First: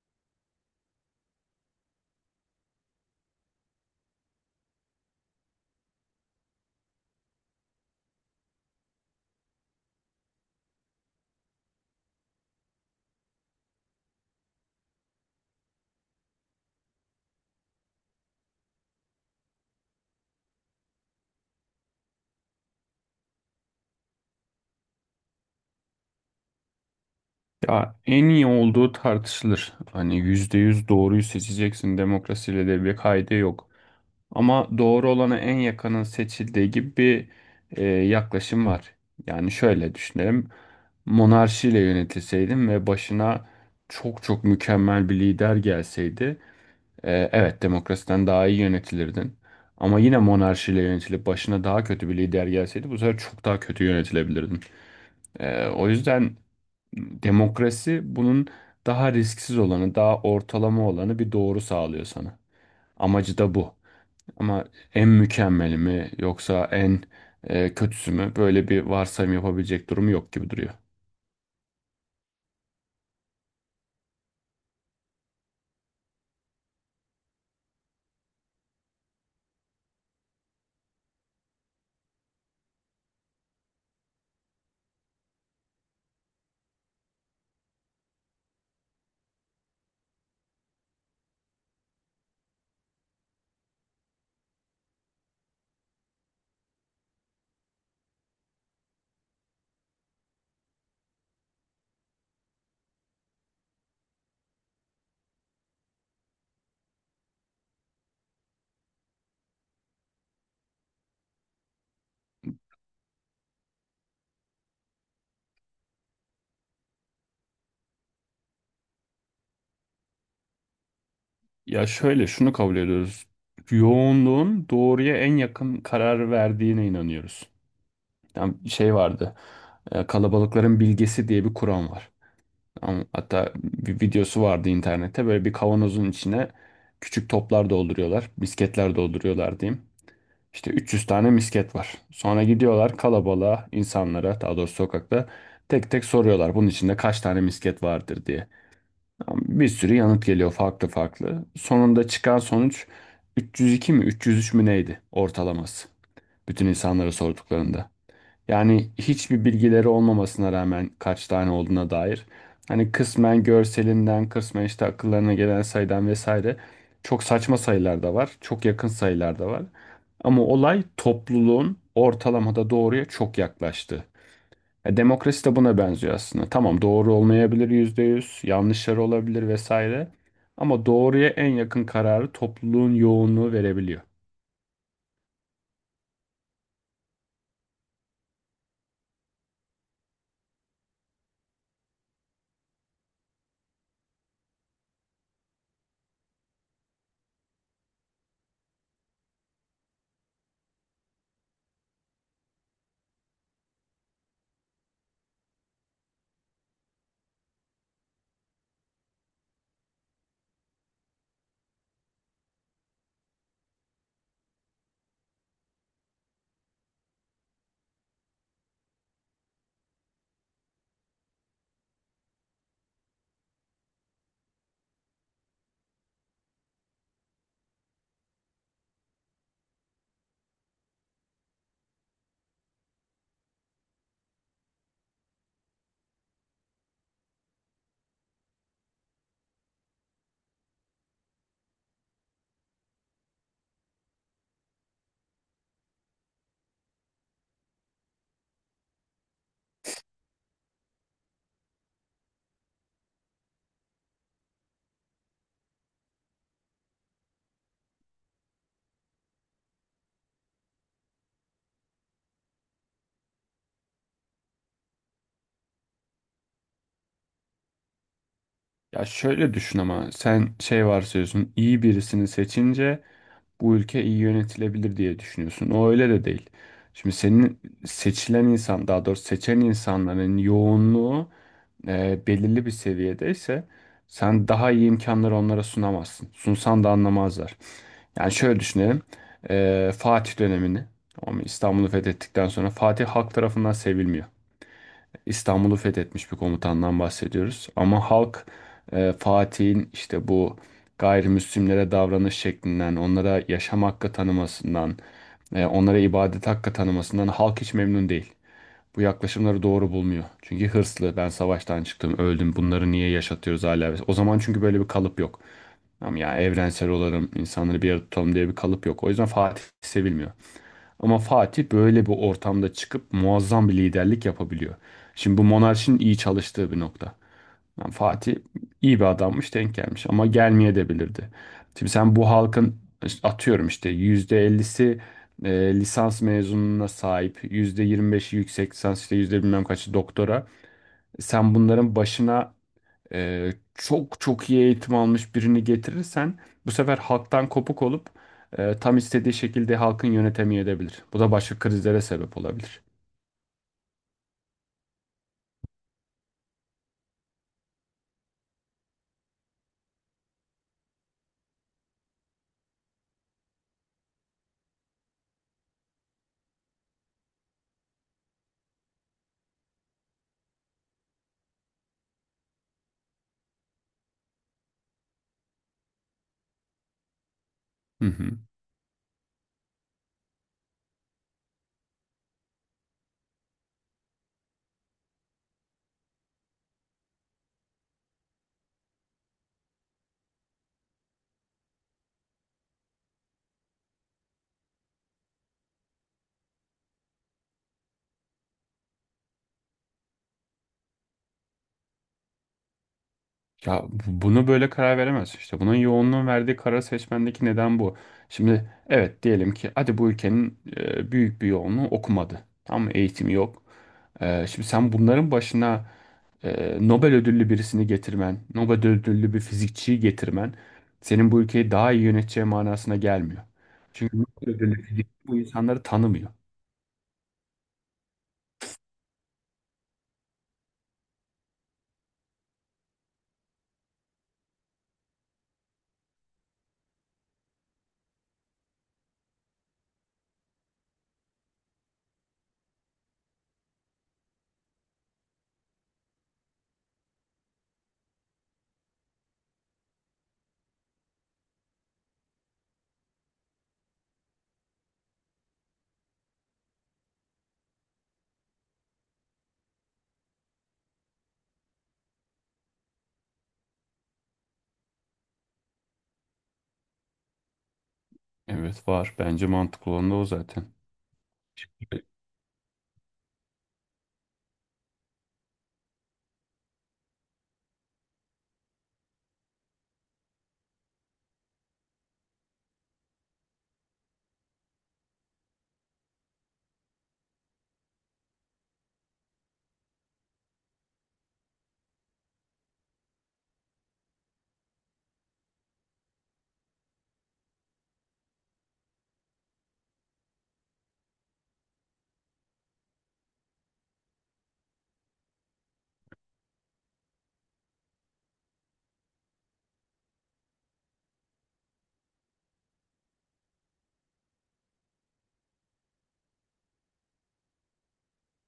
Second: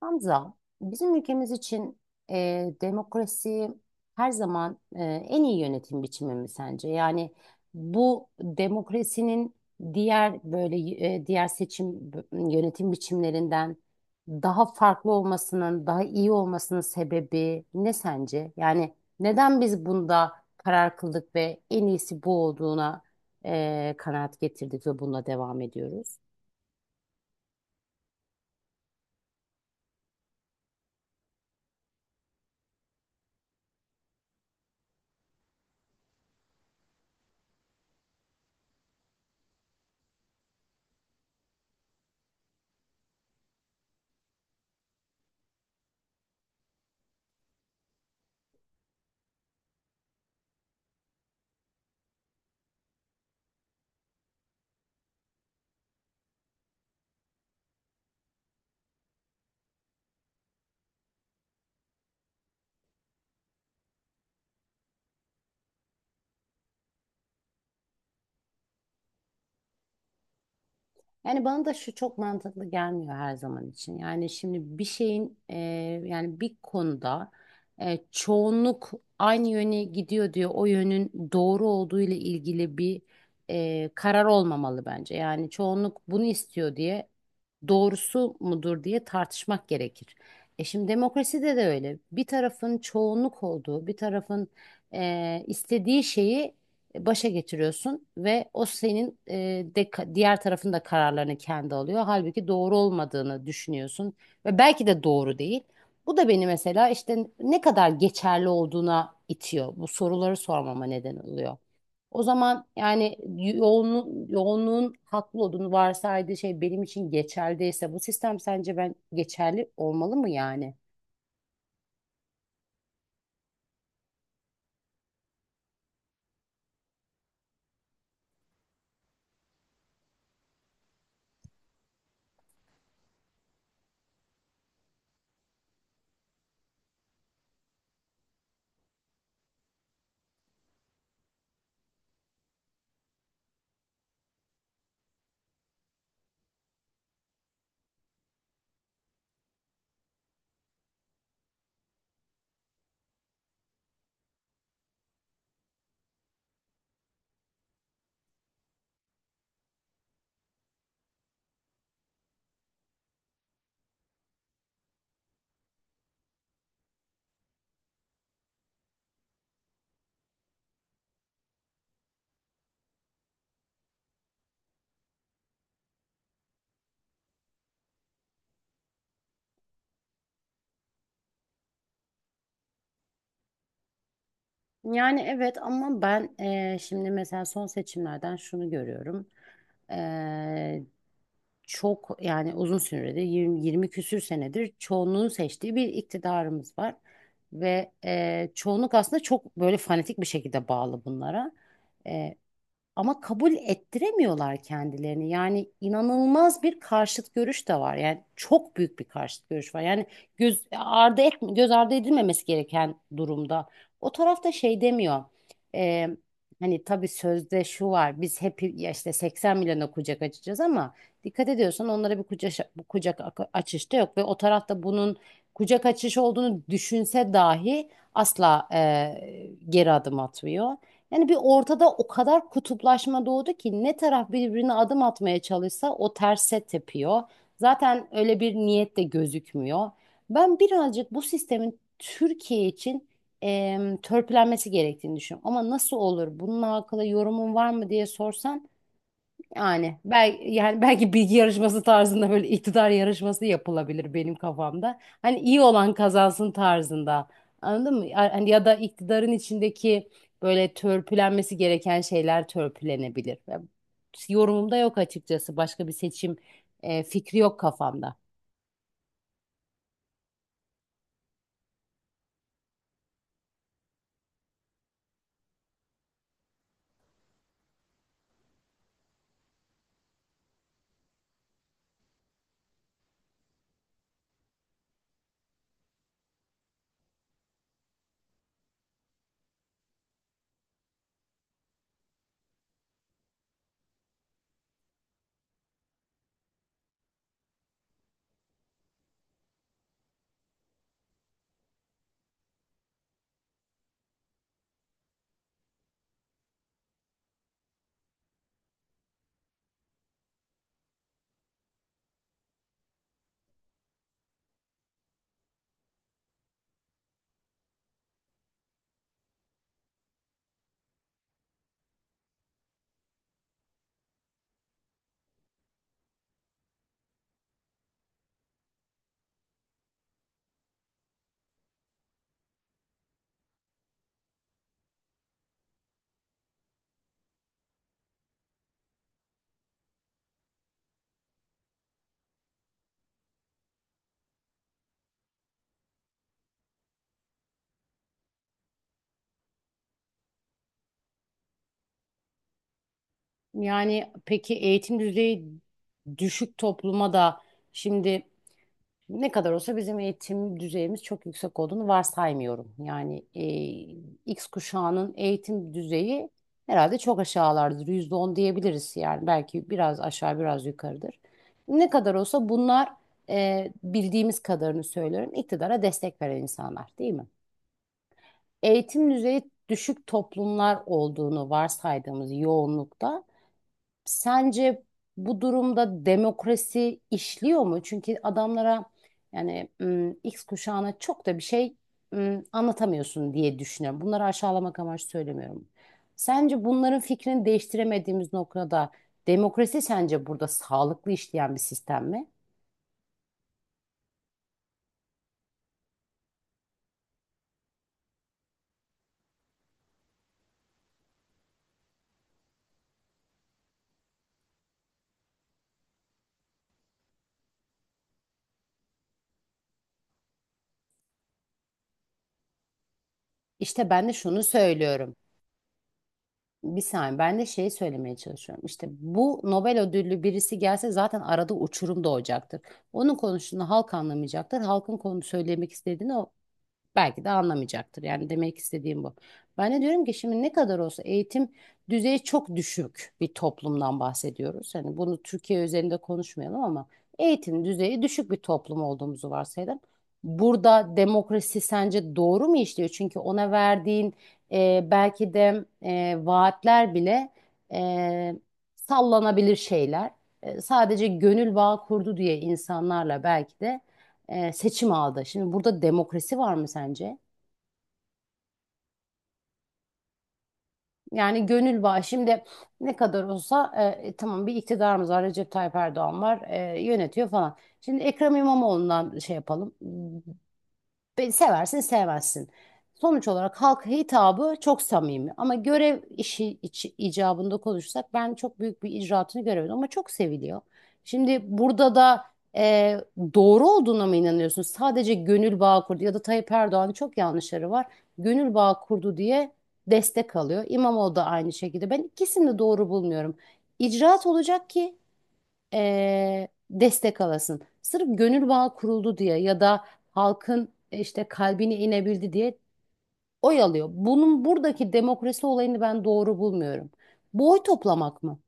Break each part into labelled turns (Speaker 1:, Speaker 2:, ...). Speaker 1: Hamza, bizim ülkemiz için demokrasi her zaman en iyi yönetim biçimi mi sence? Yani bu demokrasinin diğer böyle diğer seçim yönetim biçimlerinden daha farklı olmasının, daha iyi olmasının sebebi ne sence? Yani neden biz bunda karar kıldık ve en iyisi bu olduğuna kanaat getirdik ve bununla devam ediyoruz?
Speaker 2: Ya en iyi olduğu tartışılır. Hani %100 doğruyu seçeceksin demokrasiyle de bir kaydı yok. Ama doğru olana en yakının seçildiği gibi bir yaklaşım var. Yani şöyle düşünelim. Monarşiyle yönetilseydim ve başına çok çok mükemmel bir lider gelseydi, evet demokrasiden daha iyi yönetilirdin. Ama yine monarşiyle yönetilip başına daha kötü bir lider gelseydi bu sefer çok daha kötü yönetilebilirdin. O yüzden demokrasi bunun daha risksiz olanı, daha ortalama olanı bir doğru sağlıyor sana. Amacı da bu. Ama en mükemmeli mi yoksa en kötüsü mü? Böyle bir varsayım yapabilecek durumu yok gibi duruyor.
Speaker 1: Yani bana da şu çok mantıklı gelmiyor her zaman için. Yani şimdi bir şeyin yani bir konuda çoğunluk aynı yöne gidiyor diyor. O yönün doğru olduğu ile ilgili bir karar olmamalı bence. Yani çoğunluk bunu istiyor diye doğrusu mudur diye tartışmak gerekir. Şimdi demokraside de öyle. Bir tarafın çoğunluk olduğu, bir tarafın istediği şeyi başa getiriyorsun ve o senin diğer tarafın da kararlarını kendi alıyor. Halbuki doğru olmadığını düşünüyorsun ve belki de doğru değil. Bu da beni mesela işte ne kadar geçerli olduğuna itiyor. Bu soruları sormama neden oluyor. O zaman yani yoğunluğun haklı olduğunu varsaydığı şey benim için geçerliyse bu sistem sence ben geçerli olmalı mı yani?
Speaker 2: Ya şöyle şunu kabul ediyoruz. Yoğunluğun doğruya en yakın karar verdiğine inanıyoruz. Yani şey vardı. Kalabalıkların bilgesi diye bir kuram var. Ama hatta bir videosu vardı internette. Böyle bir kavanozun içine küçük toplar dolduruyorlar. Misketler dolduruyorlar diyeyim. İşte 300 tane misket var. Sonra gidiyorlar kalabalığa, insanlara, daha doğrusu sokakta tek tek soruyorlar bunun içinde kaç tane misket vardır diye. Ama bir sürü yanıt geliyor farklı farklı. Sonunda çıkan sonuç 302 mi 303 mü neydi ortalaması? Bütün insanlara sorduklarında. Yani hiçbir bilgileri olmamasına rağmen kaç tane olduğuna dair. Hani kısmen görselinden, kısmen işte akıllarına gelen sayıdan vesaire. Çok saçma sayılar da var, çok yakın sayılar da var. Ama olay topluluğun ortalamada doğruya çok yaklaştı. Ya demokrasi de buna benziyor aslında. Tamam doğru olmayabilir %100, yanlışları olabilir vesaire. Ama doğruya en yakın kararı topluluğun yoğunluğu verebiliyor.
Speaker 1: Yani evet, ama ben şimdi mesela son seçimlerden şunu görüyorum. Eee, Çok yani uzun süredir 20, 20 küsür senedir çoğunluğun seçtiği bir iktidarımız var. Ve çoğunluk aslında çok böyle fanatik bir şekilde bağlı bunlara ama kabul ettiremiyorlar kendilerini. Yani inanılmaz bir karşıt görüş de var. Yani çok büyük bir karşıt görüş var. Yani göz ardı edilmemesi gereken durumda. O tarafta şey demiyor. Ee, Hani tabii sözde şu var. Biz hep ya işte 80 milyona kucak açacağız ama dikkat ediyorsan onlara bir kucak açış da yok ve o tarafta bunun kucak açış olduğunu düşünse dahi asla geri adım atmıyor. Yani bir ortada o kadar kutuplaşma doğdu ki ne taraf birbirine adım atmaya çalışsa o terse tepiyor. Zaten öyle bir niyet de gözükmüyor. Ben birazcık bu sistemin Türkiye için törpülenmesi gerektiğini düşünüyorum. Ama nasıl olur? Bununla alakalı yorumun var mı diye sorsan yani belki bilgi yarışması tarzında böyle iktidar yarışması yapılabilir benim kafamda. Hani iyi olan kazansın tarzında. Anladın mı? Hani ya da iktidarın içindeki böyle törpülenmesi gereken şeyler törpülenebilir. Ya, yorumumda yok açıkçası. Başka bir seçim fikri yok kafamda.
Speaker 2: Ya şöyle düşün ama sen şey varsayıyorsun iyi birisini seçince bu ülke iyi yönetilebilir diye düşünüyorsun. O öyle de değil. Şimdi senin seçilen insan, daha doğrusu seçen insanların yoğunluğu belirli bir seviyedeyse sen daha iyi imkanları onlara sunamazsın. Sunsan da anlamazlar. Yani şöyle düşünelim. Fatih dönemini, ama İstanbul'u fethettikten sonra Fatih halk tarafından sevilmiyor. İstanbul'u fethetmiş bir komutandan bahsediyoruz. Ama halk Fatih'in işte bu gayrimüslimlere davranış şeklinden, onlara yaşam hakkı tanımasından, onlara ibadet hakkı tanımasından halk hiç memnun değil. Bu yaklaşımları doğru bulmuyor. Çünkü hırslı, ben savaştan çıktım, öldüm, bunları niye yaşatıyoruz hala? O zaman çünkü böyle bir kalıp yok. Ama ya evrensel olalım, insanları bir arada tutalım diye bir kalıp yok. O yüzden Fatih sevilmiyor. Ama Fatih böyle bir ortamda çıkıp muazzam bir liderlik yapabiliyor. Şimdi bu monarşinin iyi çalıştığı bir nokta. Yani Fatih iyi bir adammış denk gelmiş ama gelmeye de bilirdi. Şimdi sen bu halkın işte atıyorum işte %50'si lisans mezununa sahip, %25'i yüksek lisans işte yüzde bilmem kaçı doktora. Sen bunların başına çok çok iyi eğitim almış birini getirirsen bu sefer halktan kopuk olup tam istediği şekilde halkın yönetemiyor edebilir. Bu da başka krizlere sebep olabilir.
Speaker 1: Yani peki, eğitim düzeyi düşük topluma da şimdi ne kadar olsa bizim eğitim düzeyimiz çok yüksek olduğunu varsaymıyorum. Yani X kuşağının eğitim düzeyi herhalde çok aşağılardır. %10 diyebiliriz yani. Belki biraz aşağı biraz yukarıdır. Ne kadar olsa bunlar bildiğimiz kadarını söylüyorum. İktidara destek veren insanlar değil mi?
Speaker 2: Hı hı.
Speaker 1: Eğitim düzeyi düşük toplumlar olduğunu varsaydığımız yoğunlukta sence bu durumda demokrasi işliyor mu? Çünkü adamlara yani X kuşağına çok da bir şey anlatamıyorsun diye düşünüyorum. Bunları aşağılamak amaçlı söylemiyorum. Sence bunların fikrini değiştiremediğimiz noktada demokrasi sence burada sağlıklı işleyen bir sistem mi?
Speaker 2: Bunu böyle karar veremez işte. Bunun yoğunluğun verdiği karar seçmendeki neden bu. Şimdi evet diyelim ki hadi bu ülkenin büyük bir yoğunluğu okumadı. Tam eğitim yok. Şimdi sen bunların başına Nobel ödüllü birisini getirmen, Nobel ödüllü bir fizikçiyi getirmen senin bu ülkeyi daha iyi yöneteceği manasına gelmiyor.
Speaker 1: İşte ben de
Speaker 2: Çünkü
Speaker 1: şunu
Speaker 2: Nobel ödüllü fizikçi
Speaker 1: söylüyorum.
Speaker 2: bu insanları tanımıyor.
Speaker 1: Bir saniye, ben de şeyi söylemeye çalışıyorum. İşte bu Nobel ödüllü birisi gelse zaten arada uçurum doğacaktır. Onun konuştuğunu halk anlamayacaktır. Halkın konu söylemek istediğini o belki de anlamayacaktır. Yani demek istediğim bu. Ben de diyorum ki şimdi ne kadar olsa eğitim düzeyi çok düşük bir toplumdan bahsediyoruz. Hani bunu Türkiye üzerinde konuşmayalım ama eğitim düzeyi düşük bir toplum olduğumuzu varsayalım. Burada demokrasi sence doğru mu işliyor? Çünkü ona verdiğin belki de vaatler bile e, sallanabilir şeyler. Sadece gönül bağı kurdu diye insanlarla belki de seçim aldı. Şimdi burada demokrasi var mı sence?
Speaker 2: Evet var. Bence mantıklı olan da o zaten.
Speaker 1: Yani gönül bağı şimdi ne kadar olsa tamam, bir iktidarımız var, Recep Tayyip Erdoğan var, yönetiyor falan. Şimdi Ekrem İmamoğlu'ndan şey yapalım. Seversin sevmezsin. Sonuç olarak halka hitabı çok samimi ama görev işi icabında konuşsak ben çok büyük bir icraatını göremedim ama çok seviliyor. Şimdi burada da e, doğru olduğuna mı inanıyorsun? Sadece gönül bağı kurdu ya da Tayyip Erdoğan'ın çok yanlışları var. Gönül bağı kurdu diye destek alıyor. İmamoğlu da aynı şekilde. Ben ikisini de doğru bulmuyorum. İcraat olacak ki destek alasın. Sırf gönül bağı kuruldu diye ya da halkın işte kalbine inebildi diye oy alıyor. Bunun buradaki demokrasi olayını ben doğru bulmuyorum. Bu oy toplamak mı?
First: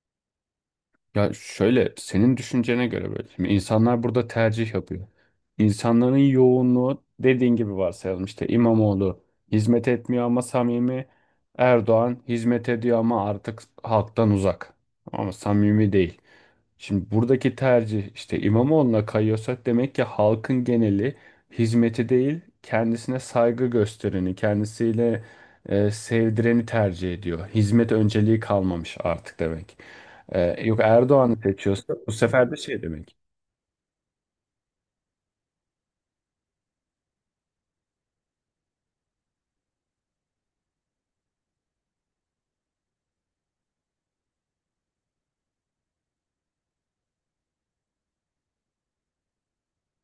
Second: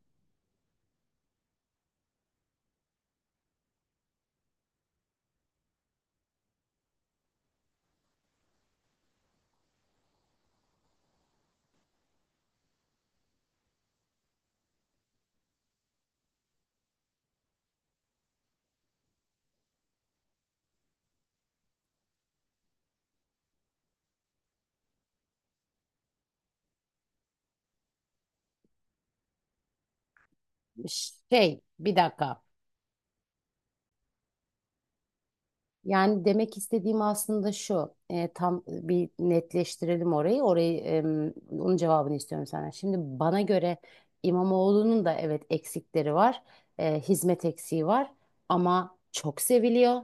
Speaker 2: Ya şöyle senin düşüncene göre böyle. Şimdi insanlar burada tercih yapıyor. İnsanların yoğunluğu dediğin gibi varsayalım işte İmamoğlu hizmet etmiyor ama samimi. Erdoğan hizmet ediyor ama artık halktan uzak. Ama samimi değil. Şimdi buradaki tercih işte İmamoğlu'na kayıyorsa demek ki halkın geneli hizmeti değil kendisine saygı göstereni, kendisiyle sevdireni tercih ediyor. Hizmet önceliği kalmamış artık demek. Yok Erdoğan'ı
Speaker 1: Şey,
Speaker 2: seçiyorsa
Speaker 1: bir
Speaker 2: bu
Speaker 1: dakika.
Speaker 2: sefer de şey demek.
Speaker 1: Yani demek istediğim aslında şu, tam bir netleştirelim orayı. Orayı, onun cevabını istiyorum senden. Şimdi bana göre İmamoğlu'nun da evet, eksikleri var, hizmet eksiği var ama çok seviliyor.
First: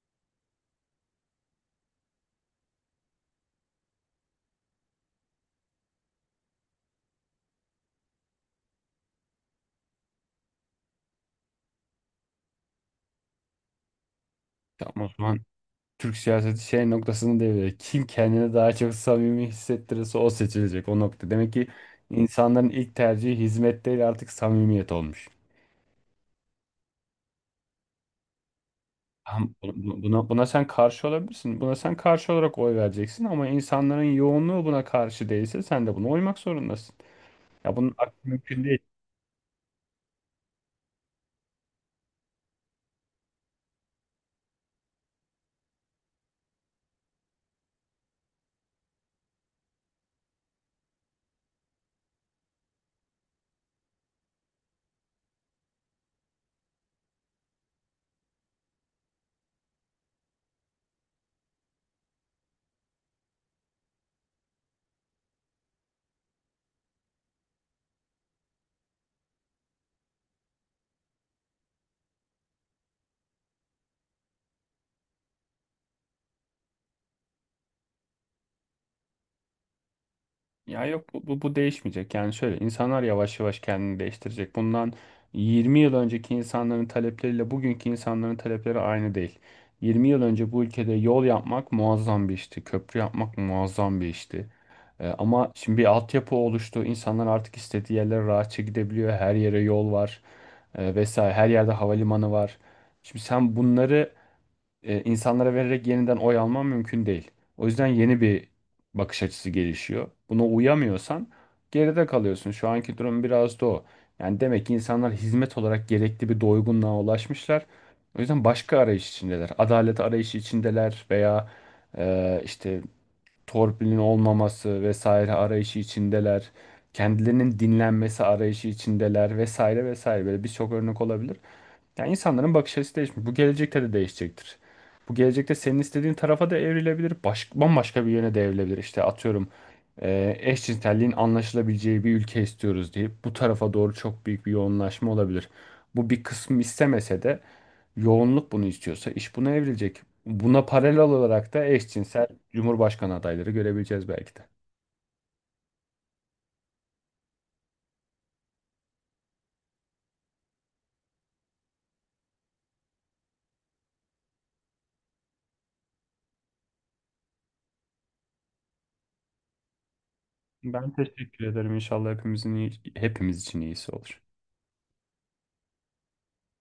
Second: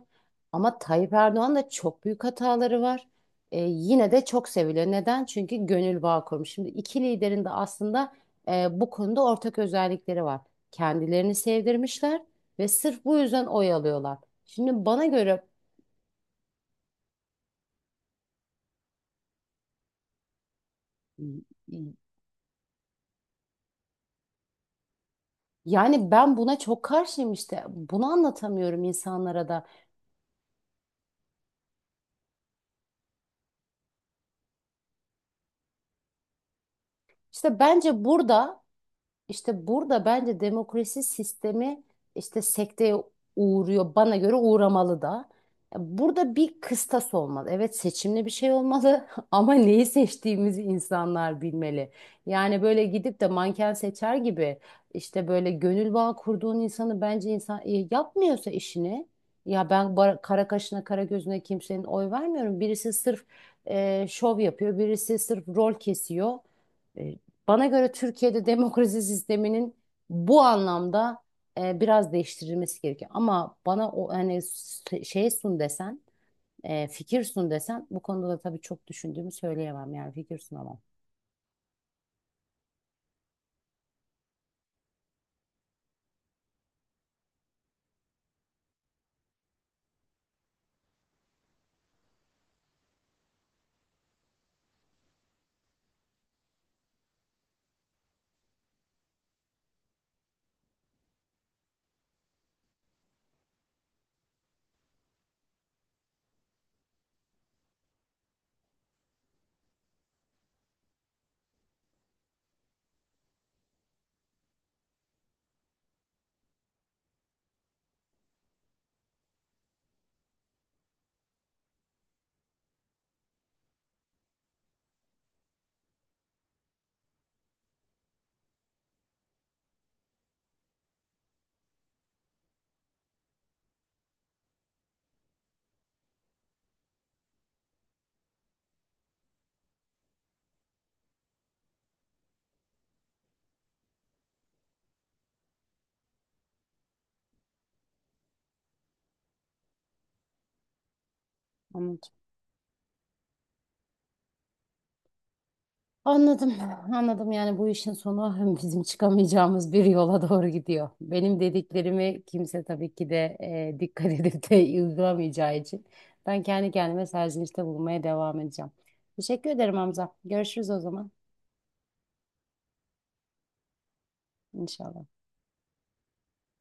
Speaker 1: Ama Tayyip Erdoğan da çok büyük hataları var. Yine de çok seviliyor. Neden? Çünkü gönül bağı kurmuş. Şimdi iki liderin de aslında bu konuda ortak özellikleri var. Kendilerini sevdirmişler ve sırf bu yüzden oy alıyorlar. Şimdi bana
Speaker 2: Tamam o zaman
Speaker 1: göre,
Speaker 2: Türk siyaseti şey noktasını devreye. Kim kendini daha çok samimi hissettirirse o seçilecek o nokta. Demek ki insanların ilk tercihi hizmet değil artık samimiyet olmuş.
Speaker 1: yani ben buna çok karşıyım işte. Bunu anlatamıyorum insanlara
Speaker 2: Ama
Speaker 1: da.
Speaker 2: bu- Buna, buna sen karşı olabilirsin. Buna sen karşı olarak oy vereceksin ama insanların yoğunluğu buna karşı değilse sen de buna uymak zorundasın.
Speaker 1: İşte
Speaker 2: Ya bunun
Speaker 1: bence
Speaker 2: aksi mümkün.
Speaker 1: burada İşte burada bence demokrasi sistemi işte sekteye uğruyor. Bana göre uğramalı da. Ya, burada bir kıstas olmalı. Evet, seçimli bir şey olmalı ama neyi seçtiğimizi insanlar bilmeli. Yani böyle gidip de manken seçer gibi işte böyle gönül bağı kurduğun insanı bence, insan yapmıyorsa işini, ya ben kara kaşına kara gözüne kimsenin oy vermiyorum. Birisi sırf şov yapıyor, birisi sırf rol kesiyor. E, Bana göre Türkiye'de demokrasi sisteminin bu anlamda biraz değiştirilmesi gerekiyor. Ama bana o hani şey sun desen, fikir sun desen bu konuda da tabii çok düşündüğümü söyleyemem, yani fikir sunamam.
Speaker 2: Ya yok bu değişmeyecek. Yani şöyle insanlar yavaş yavaş kendini değiştirecek. Bundan 20 yıl önceki insanların talepleriyle bugünkü insanların talepleri aynı değil. 20 yıl önce bu ülkede yol yapmak muazzam bir işti. Köprü yapmak muazzam bir işti. Ama şimdi bir altyapı oluştu. İnsanlar artık istediği yerlere rahatça gidebiliyor. Her yere yol var. Vesaire. Her yerde havalimanı var. Şimdi sen bunları insanlara vererek yeniden oy alman mümkün değil. O yüzden yeni bir bakış açısı gelişiyor. Buna uyamıyorsan geride kalıyorsun. Şu anki durum biraz da o. Yani demek ki insanlar hizmet olarak gerekli bir doygunluğa ulaşmışlar. O yüzden başka arayış içindeler. Adalet arayışı içindeler veya işte torpilin olmaması vesaire arayışı içindeler. Kendilerinin dinlenmesi arayışı içindeler vesaire vesaire böyle birçok örnek olabilir. Yani insanların bakış açısı değişmiş. Bu gelecekte de değişecektir. Bu gelecekte senin istediğin tarafa da evrilebilir. Baş, bambaşka bir yöne de evrilebilir. İşte atıyorum eşcinselliğin anlaşılabileceği bir ülke istiyoruz deyip bu tarafa doğru çok büyük bir yoğunlaşma olabilir. Bu bir kısmı istemese de yoğunluk bunu istiyorsa iş buna evrilecek. Buna paralel olarak da
Speaker 1: Anladım.
Speaker 2: eşcinsel cumhurbaşkanı adayları görebileceğiz belki de.
Speaker 1: Anladım, anladım yani bu işin sonu bizim çıkamayacağımız bir yola doğru gidiyor. Benim dediklerimi kimse tabii ki de dikkat edip de uygulamayacağı için ben kendi kendime serzenişte bulunmaya devam edeceğim. Teşekkür ederim Hamza. Görüşürüz o
Speaker 2: Ben
Speaker 1: zaman
Speaker 2: teşekkür ederim. İnşallah hepimizin iyi- hepimiz için iyisi olur.
Speaker 1: inşallah.